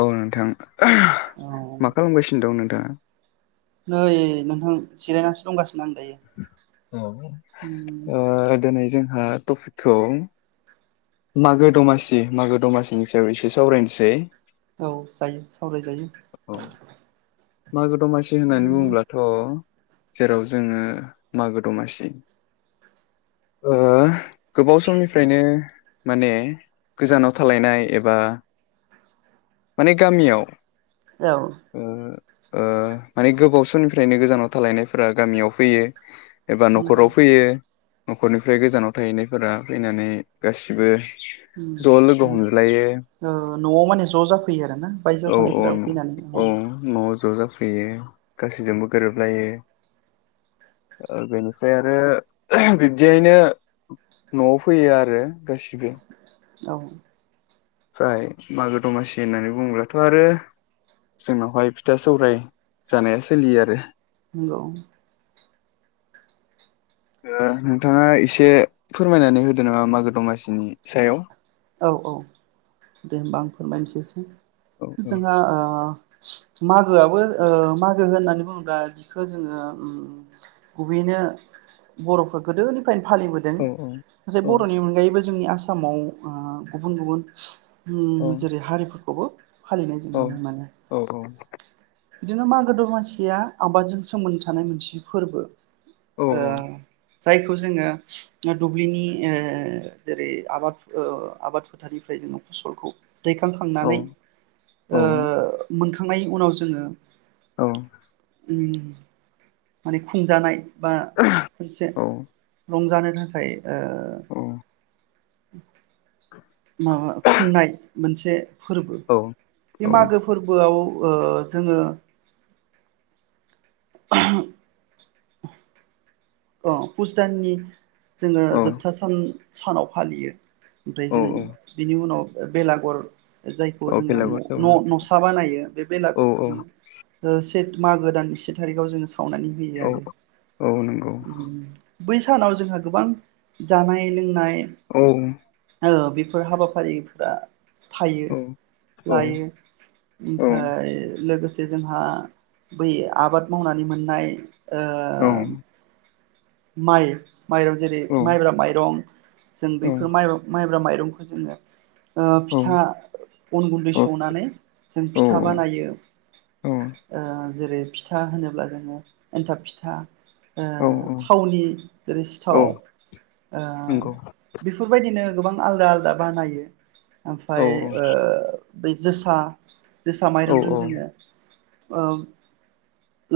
औ नोंथां औ मा खालामगासिनो दं नोंथाङा? नै नोंथां जिरायनासो दंगासिनो। आं दायो अ ओ दिनै जों ओ टपिकखौ मागो दमासि मागो दमासिनि सायाव एसे सावरायनोसै। औ जायो। सावरायजायो औ मागो दमासि होननानै बुङोब्लाथ जेराव जोङो मागो दमासि ओ गोबाव समनिफ्रायनो माने गोजानाव थालायनाय एबा माने गामियाव औ ओ ओ माने गोबाव समनिफ्रायनो गोजानाव थालायनायफोरा गामियाव फैयो एबा न'खराव फैयो। न'खरनिफ्राय गोजानाव थाहैनायफोरा फैनानै गासिबो अम ज' लोगो अम हमज्लायो ओ न'आव माने ज'जाफैयो आरोना बायजो औ औ औ न'आव ज'जा फैयो गासैजोंबो गोरोबलायो ओ बेनिफ्राय आरो बिब्दियैनो न'आव फैयो आरो गासिबो। औ। ओमफ्राय मागो दमासि होननानै बुङोब्लाथ' आरो जोंनावहाय फिथा सौराय जानाया सोलियो आरो। नोंगौ ओ नोंथाङा एसे फोरमायनानै होदो नामा मागो दमासिनि सायाव औ औ दे होमबा आं फोरमायनोसै एसे औ औ जोंहा ओ मागोआबो ओ मागो होननानै बुङोब्ला बिखौ जोङो ओम गुबैयैनो बर'फोर गोदोनि गोदायनिफ्रायनो फालिबोदों औ नाथाय औ बर'नि अनगायैबो जोंनि आसामाव ओ गुबुन-गुबुन औ अम जेरै हारि खौबो फालिनाय जों नुनो मोनो औ औ बिदिनो मागो दमासिया आबादजों सोमोन्दो थानाय मोनसे फोरबो औ ओ जायखौ जोङो ओ दुब्लिनि ओ जेरै आबाद ओ आबाद फोथारनिफ्राय जोङो फसलखौ औ दैखांखांनानै औ ओ मोन थांनाय उनाव जोङो औ अम माने खुंजानाय बा मोनसे रंजानो थाखाय ओ औ [inaudible] माबा खुंनाय मोनसे फोरबो औ बे मागो फोरबोआव ओ जोङो [inaudible] अ फुस दाननि जोङो औ जोबथा सान सानाव फालियो ओमफ्राय औ जों बिनि उनाव ओ बेलागुर जायखौ औ जोङो बेलागुर न सावो न नसा बानायो बे औ बेलागुरखौ जोङो ओ सि जेत मागो दाननि से थारिखाव जोङो सावनानै होयो औ आरो औ नंगौ उम बै सानाव जोंहा गोबां जानाय लोंनाय औ बेफोर बेफोर हाबाफारिफोरा थायो औ औ लायो औ ओमफ्राय लोगोसे जोंहा बै आबाद मावनानै मोननाय औ ओह माइ माइरं जेरै औ औ नंगौ औ माइब्रा माइरं जों बैफोर माइरं माइब्रा माइरं दुमखौ जोङो ओ फिथा अन गुन्दै सौनानै जों उम फिथा बानायो ओ जेरै फिथा होनोब्ला जोङो एनथाब फिथा औ उम औ ओह थावनि जेरै औ सिथाव औ ओ नंगौ बेफोरबायदिनो गोबां आलदा आलादा बानायो ओमफ्राय औ ओ बै जोसा जोसा माइरंजों जोङो ओम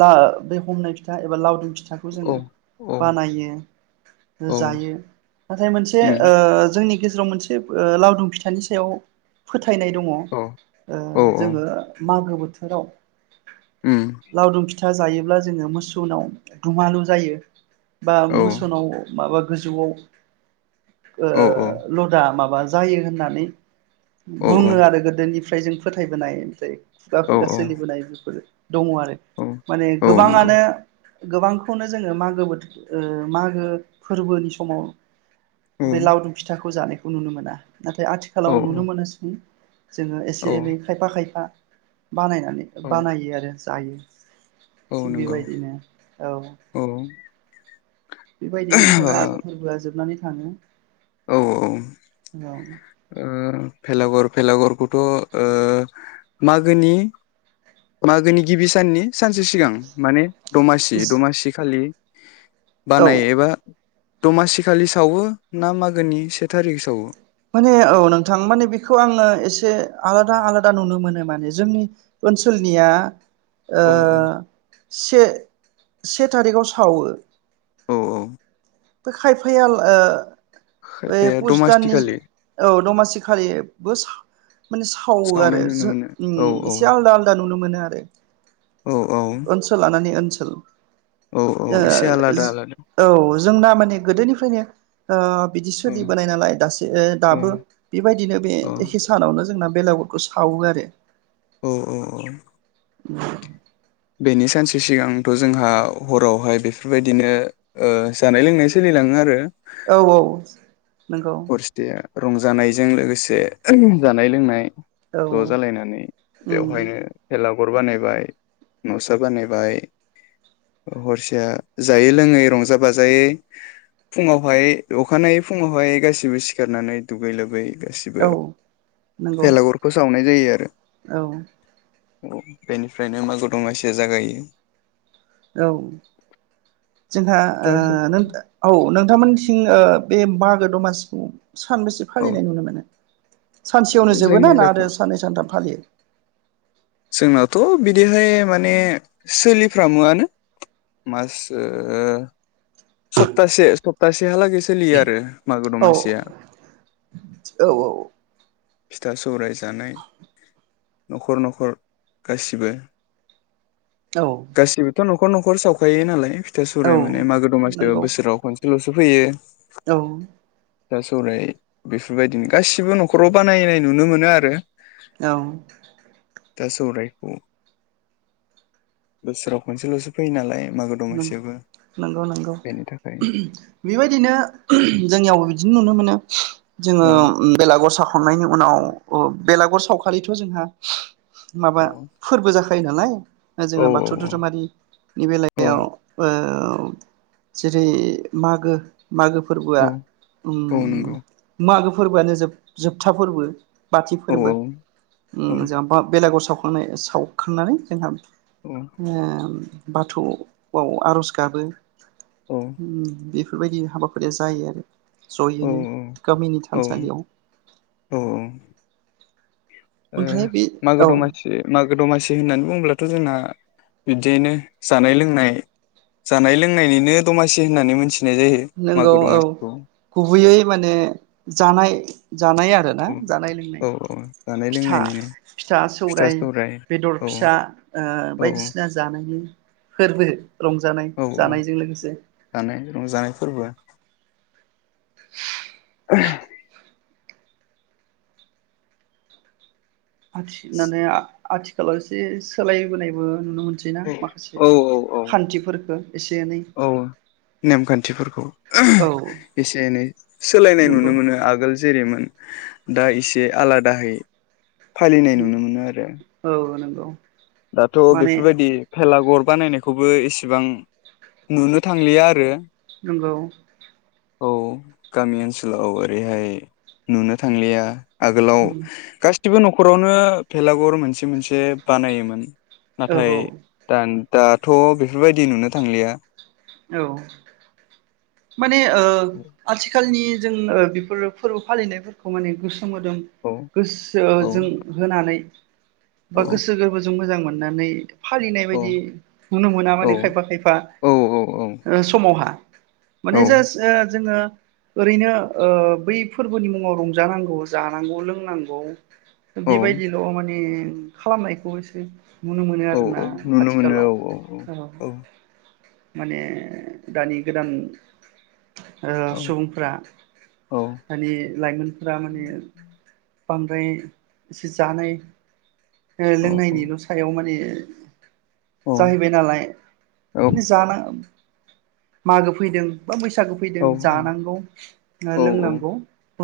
ला बे हमनाय फिथा एबा लावदुम फिथा फिथाखौ जोङो बानायो जायो नाथाय मोनसे ओ जोंनि गेजेराव मोनसे ओ लावदुम फिथानि सायाव फोथा फोथायनाय दङ ओ जोङो मा मागो बोथोराव लावदुम फि फिथा जायोब्ला जोङो मोसौनाव दुमालु जायो। बा मोसोवनाव माबा गोजौआव ओ लदा माबा जायो होननानै बुङो आरो गोदोनि ओमफ्राय जों फोथायबोनाय जायो। खुगा खुगा सोलिबोनाय बेफोरो दङ आरो माने गोबाङानो गोबांखौनो जोङो मागो बोथोर औ मागो फोरबोनि समाव बे लावदुम फिथाखौ जानायखौ खौ नुनो मोना। नाथाय आथिखालाव नुनो मोनोसै जोङो एसे औ एनै खायफा खायफा बानायनानै औ बानायो आरो जायो। औ थिग नंगौ बेबायदिनो औ बेबायदिनो ओमफ्राय मागो फोरबोआ जोबनानै थाङो। औ औ [unintelligible] औ भेलागर भेलागरखौथ' औ मागोनि मागोनि गिबि साननि सानसे सिगां माने दमासि दमासि खालि औ बानायो एबा दमासिखालि सावो ना मागोनि से थारिख सावो? माने औ नोंथां माने बेखौ आङो एसे आलादा आलादा नुनो मोनो माने जोंनि ओनसोलनिया [inaudible] औ औ [unintelligible] से से थारिखाव सावो। औ औ। बे खायफाया ओ बे खायफाया पुस दाननि दमासिखालि औ दमासि खालिबो माने सावो आरो सावनाय नुनो मोनो औ औ एसे आलदा आलदा नुनो मोनो। आरो औ औ ओनसोल लानानै ओनसोल सोल औ औ एसे आलादा आलादा ओ जो औ। जोंना माने गोदोनिफ्रायनो ओ बिदि औ सोलिबोनाय नालाय दासो औ दाबो बेबायदिनो बे एखे सानावनो जोंना बेलागुरखौ सावो आरो। औ औ औ। [inaudible] बेनि सानसे सिगांथ' जोंहा हरावहाय बेफोरबायदिनो ओ जानाय लोंनाय सोलिलाङो आरो। औ औ। नंगौ हरसेया। रंजानायजों लोगोसे जानाय लोंनाय औ ज' जालायनानै उम बेवहायनो मेला गुर बानायबाय नसा बानायबाय हरसे जायै लोङै रंजा बाजायै फुङावहाय अखानायै फुङावहाय गासैबो सिखारनानै दुगै लोबै गासिबो औ नंगौ भेलागुरखौ सावनाय जायो आरो। औ। औ बेनिफ्रायनो मागो दमासिया जागायो। जों ओ नों औ नों नोंथांमोनथिं बे मागो दमासिखौ सानबेसे औ फालिनाय नुनो मोनो? सानसेयावनो जोबोना जोंनि जाथ' आरो साननै सानथाम फालियो? जोंनाथ' बिदिहाय माने सोलिफ्रामोआनो मास ओ सप्तासे सप्तासेहालागै सोलियो आरो। मागो औ दमासिया औ औ। फिथा सौराय जानाय न'खर न'खर गासिबो औ गासिबोथ' नख खर न'खर सावखायो नालाय औ सौराय माने मागो दमासि नंगौ बोसोराव खनसे सोल'सो फैयो औ। फिथा सौराय बेफोरबायदिनो गासिबो न'खराव बानायनाय नुनो मोनो आरो। औ। दा सौरायखौ बोसोराव खनसेल'सो फैयो नालाय। मागो दमासियावबो। [unintelligible] बेनि थाखाय बेबायदिनो [unintelligible] जोंनियाव बि। दिनो नुनो मोनो। जोङो औ बेलागुर साखांनायनि उनाव बेलागुर सावखालिथ जोंहा माबा औ फोरबो जाखो [inaudible] नालाय। औ जोंना बाथौ धोरोमारिनि बेलायाव औ बेयाव। जेरै मागो। मागो फोरबोआ औ औ नंगौ ओम मागो। बफोरबोआनो जोब जोबथा फोरबो। बाथि औ फोरबो औ ओम जा बेलागुर साव। सावखांनानै जोंहा। औ ओम। बाथौ। आव आरज गाबो। ओम औ बेफ- बेफोरबायदि हाबाफारिया जायो आरो। औ जयैनो गामिनि औ थानसालियाव औ ओ ओमफ्राय बे मागो औ दमासि मागो दमासि होननानै बुङोब्लाथ जोंना बिदियैनो जानाय लोंनाय जानाय लोंनायनिनो दमासि होननानै मोनथि नंगौ औ गुबैयै माने जानाय जानाय आरोना औ जानाय लोंनाय औ औ जानाय फिथा लोंनायनिनो फिथा सौराय बेदर औ फिसा औ बायदिसिना जानायनि फोरबो रंजानाय औ औ जानायजों लोगोसे जानाय रंजानाय फोरबो [inaudible] [unintelligible] [unintelligible] आथिखालाव एसे सोलायबोनायबो नुनो मोनसै ना माखासे औ औ खान्थिफोरखो एसे एनै खान्थिफोरखौ औ [unintelligible] एसे एनै सोलायनाय नुनो नंगौ मोनो आगोल- जेरैमोन दा एसे आलादाहै फालिनाय नुनो मोनो आरो। नंगौ औ दाथ माने बेफोरबायदि भेलागुर बानायनाय बे खौबो इसेबां नुनो थांलिया आरो नंगौ औ गामि ओनसोलाव ओरैहाय नुनो थांलिया आगोलाव गासै गासिबो न'खरावनो भेलागुर मोनसे मोनसे बा औ नाथाय दा दाथ' बेफोरबायदि नुनो थांलिया औ माने ओ आथिखालनि जों बेफोर फोरबो फालिनायफोरखौ माने गुस सो मोदोम औ गोसो औ जों होनानै बा औ गोसो गोरबोजों मोजां मोनो अननानै फालिनाय औ बायदि नुनो मोना औ माने खायफा खायफा औ ओ समावहा औ माने जास ओ जोङो। ओरैनो ओ बै फोरबोनि मुङाव रंजानांगौ जानांगौ लोंनांगौ। बेबायदिल' माने खालामनायखौ एसे नुनो मोनो औ आरोना औ नुनो मोनो आथिखालाव औ औ औ औ माने दानि गोदान ओ औ सुबुंफोरा औ माने लाइमोनफोरा माने बांद्राय एसे जानाय ओ औ औ लोंनायनिल' सायाव माने औ [inaudible] जाहैबाय नालाय माने जाना मागो फैदों बा बैसागो फैदों औ जानांगौ औ लोंनांगौ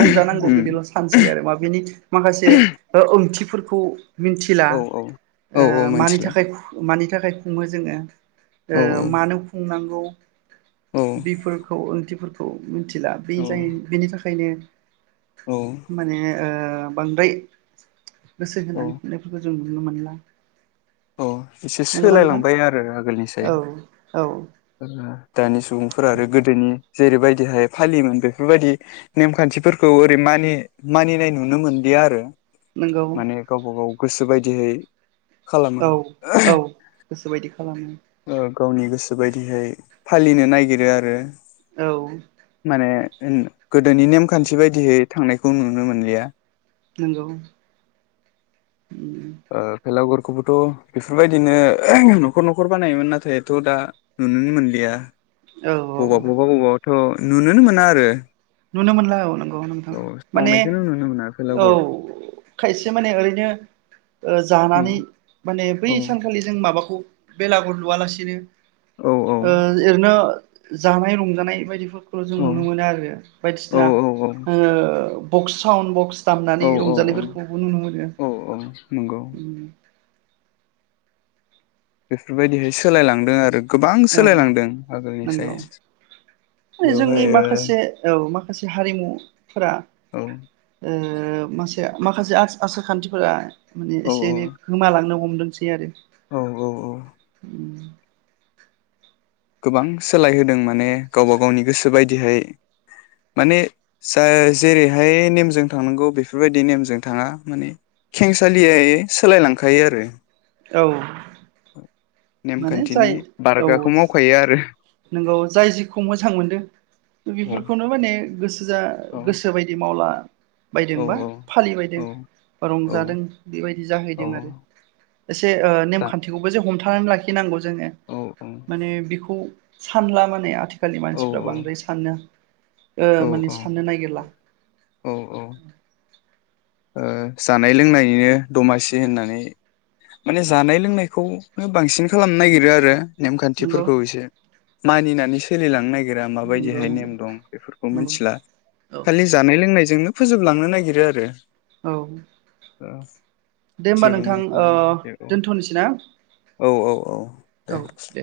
रंजानांगौ उम बिदिल' सान्सै आरो मा बिनि माखासे ओंथि फोरखौ मिनथिला औ औ औ ओ औ मानि मिथिला थाखाय खु मानि थाखाय खुङो जोङो औ ओ मानो खुंनांगौ औ बिफोरखौ ओंथिफोर औ मिनथिला बे औ जाय बेनि थाखा खायनो औ माने ओ [unintelligible] बांद्राय गोसो औ होनानै फरायनायफोरखौ जों जों नुनो मोनला। औ एसे नंगौना नोंथां सोलायलांबाय आरो आगोलनिसाय। औ औ दानि सुबुंफोर आरो गोदोनि जेरैबायदिहाय फालियोमोन बेफोरबायदि नेमखान्थिफोरखौ ओरै मानि मानिनाय नुनो मोनलिया आरो। नंगौ माने गावबा गाव गोसो बायदिहै खालामो। औ औ गोसोबायदि खालामो। ओ गावनि गोसो बायदिहाय फालिनो नागिरो आरो। औ ओन गोदोनि नेमखान्थि बायदिहै थांनायखौ नुनो मोनलिया। नंगौ ओ भेलागुर खौबोथ' बेफोरबायदिनो न'खर न'खर बानायोमोन नाथायथ' दा नुनोनो मोनलिया। औ अबा औ [unintelligible] थ' नुनोनो मोना आरो। नुनो मोनला अ नों नोंथां औ माने सावनायखौनो नुनो मोना औ भेलागुर खायसे माने ओरैनो ओ औ जानानै माने बै औ सानखालि जों माबाखौ बेलागुर लुवालासिनो औ ओ औ ओरैनो जानाय रंजानाय बायदिफोर खौ जों नुनो मोनो आरो। औ बायदिसिना ओ बक्स साउन बक्स औ दामनानै औ रंजानायफोरखौबो नुनो औ औ नंगौ मोनो। बेफोरबायदिहाय सोलायलांदों आरो। गोबां औ सोलायलांदों आगोलनिसाय नंगौ माने जोंनि बेवहाय माखासे औ माखासे हारिमु फोरा ओ ओ ओ मासे माखासे आस-आसार खान्थिफोरा माने औ एसे एनै गोमालांनो हम दोंसै आरो औ औ औ उम। गोबां सोलायहोदों माने गावबा गावनि गोसो बायदिहाय माने जा जेरैहाय नेमजों थांनांगौ बेफोरबायदि नेमजों थाङा माने खेंसालियायै सोलायलांखायो आरो। औ। माने जाय नेमखान्थिनि औ बारगाखौ मावखायो आरो। नोंगौ जाय जिखौ मोजां मोनदों औ बेफोरखौनो माने गोसो जा औ गोसो बायदि मावला बायदों बा औ फालि बायदों औ औ रंजादों बेबायदि औ जाहैदों आरो एसे दा नेमखान्थिखौबो जे हमथा थानानै लाखिनांगौ जोङो औ माने बिखौ सानला माने आथि आथिखालनि औ मानसिफ्रा बांद्राय सानो। औ माने साननो नागिरला। औ औ जानाय लोंनायनिनो दमासि होननानै माने जानाय लोंनायखौ बांसिन खालामनो नागिरो आरो। नंगौ नेमखान्थिफोरखौ एसे मानिनानै सोलिलांनो नागिर गिरा नंगौ माबायदिहाय नंगौ नेम दं बेफोरखौ नंगौ मिथिला औ खालि जानाय लोंनायजोंनो फोजोबलांनो नागिरो आरो। औ ओ दे होमबा जेबो नोंथां मिथिला ओ दोनथ'नोसै ना? औ औ औ। औ दे।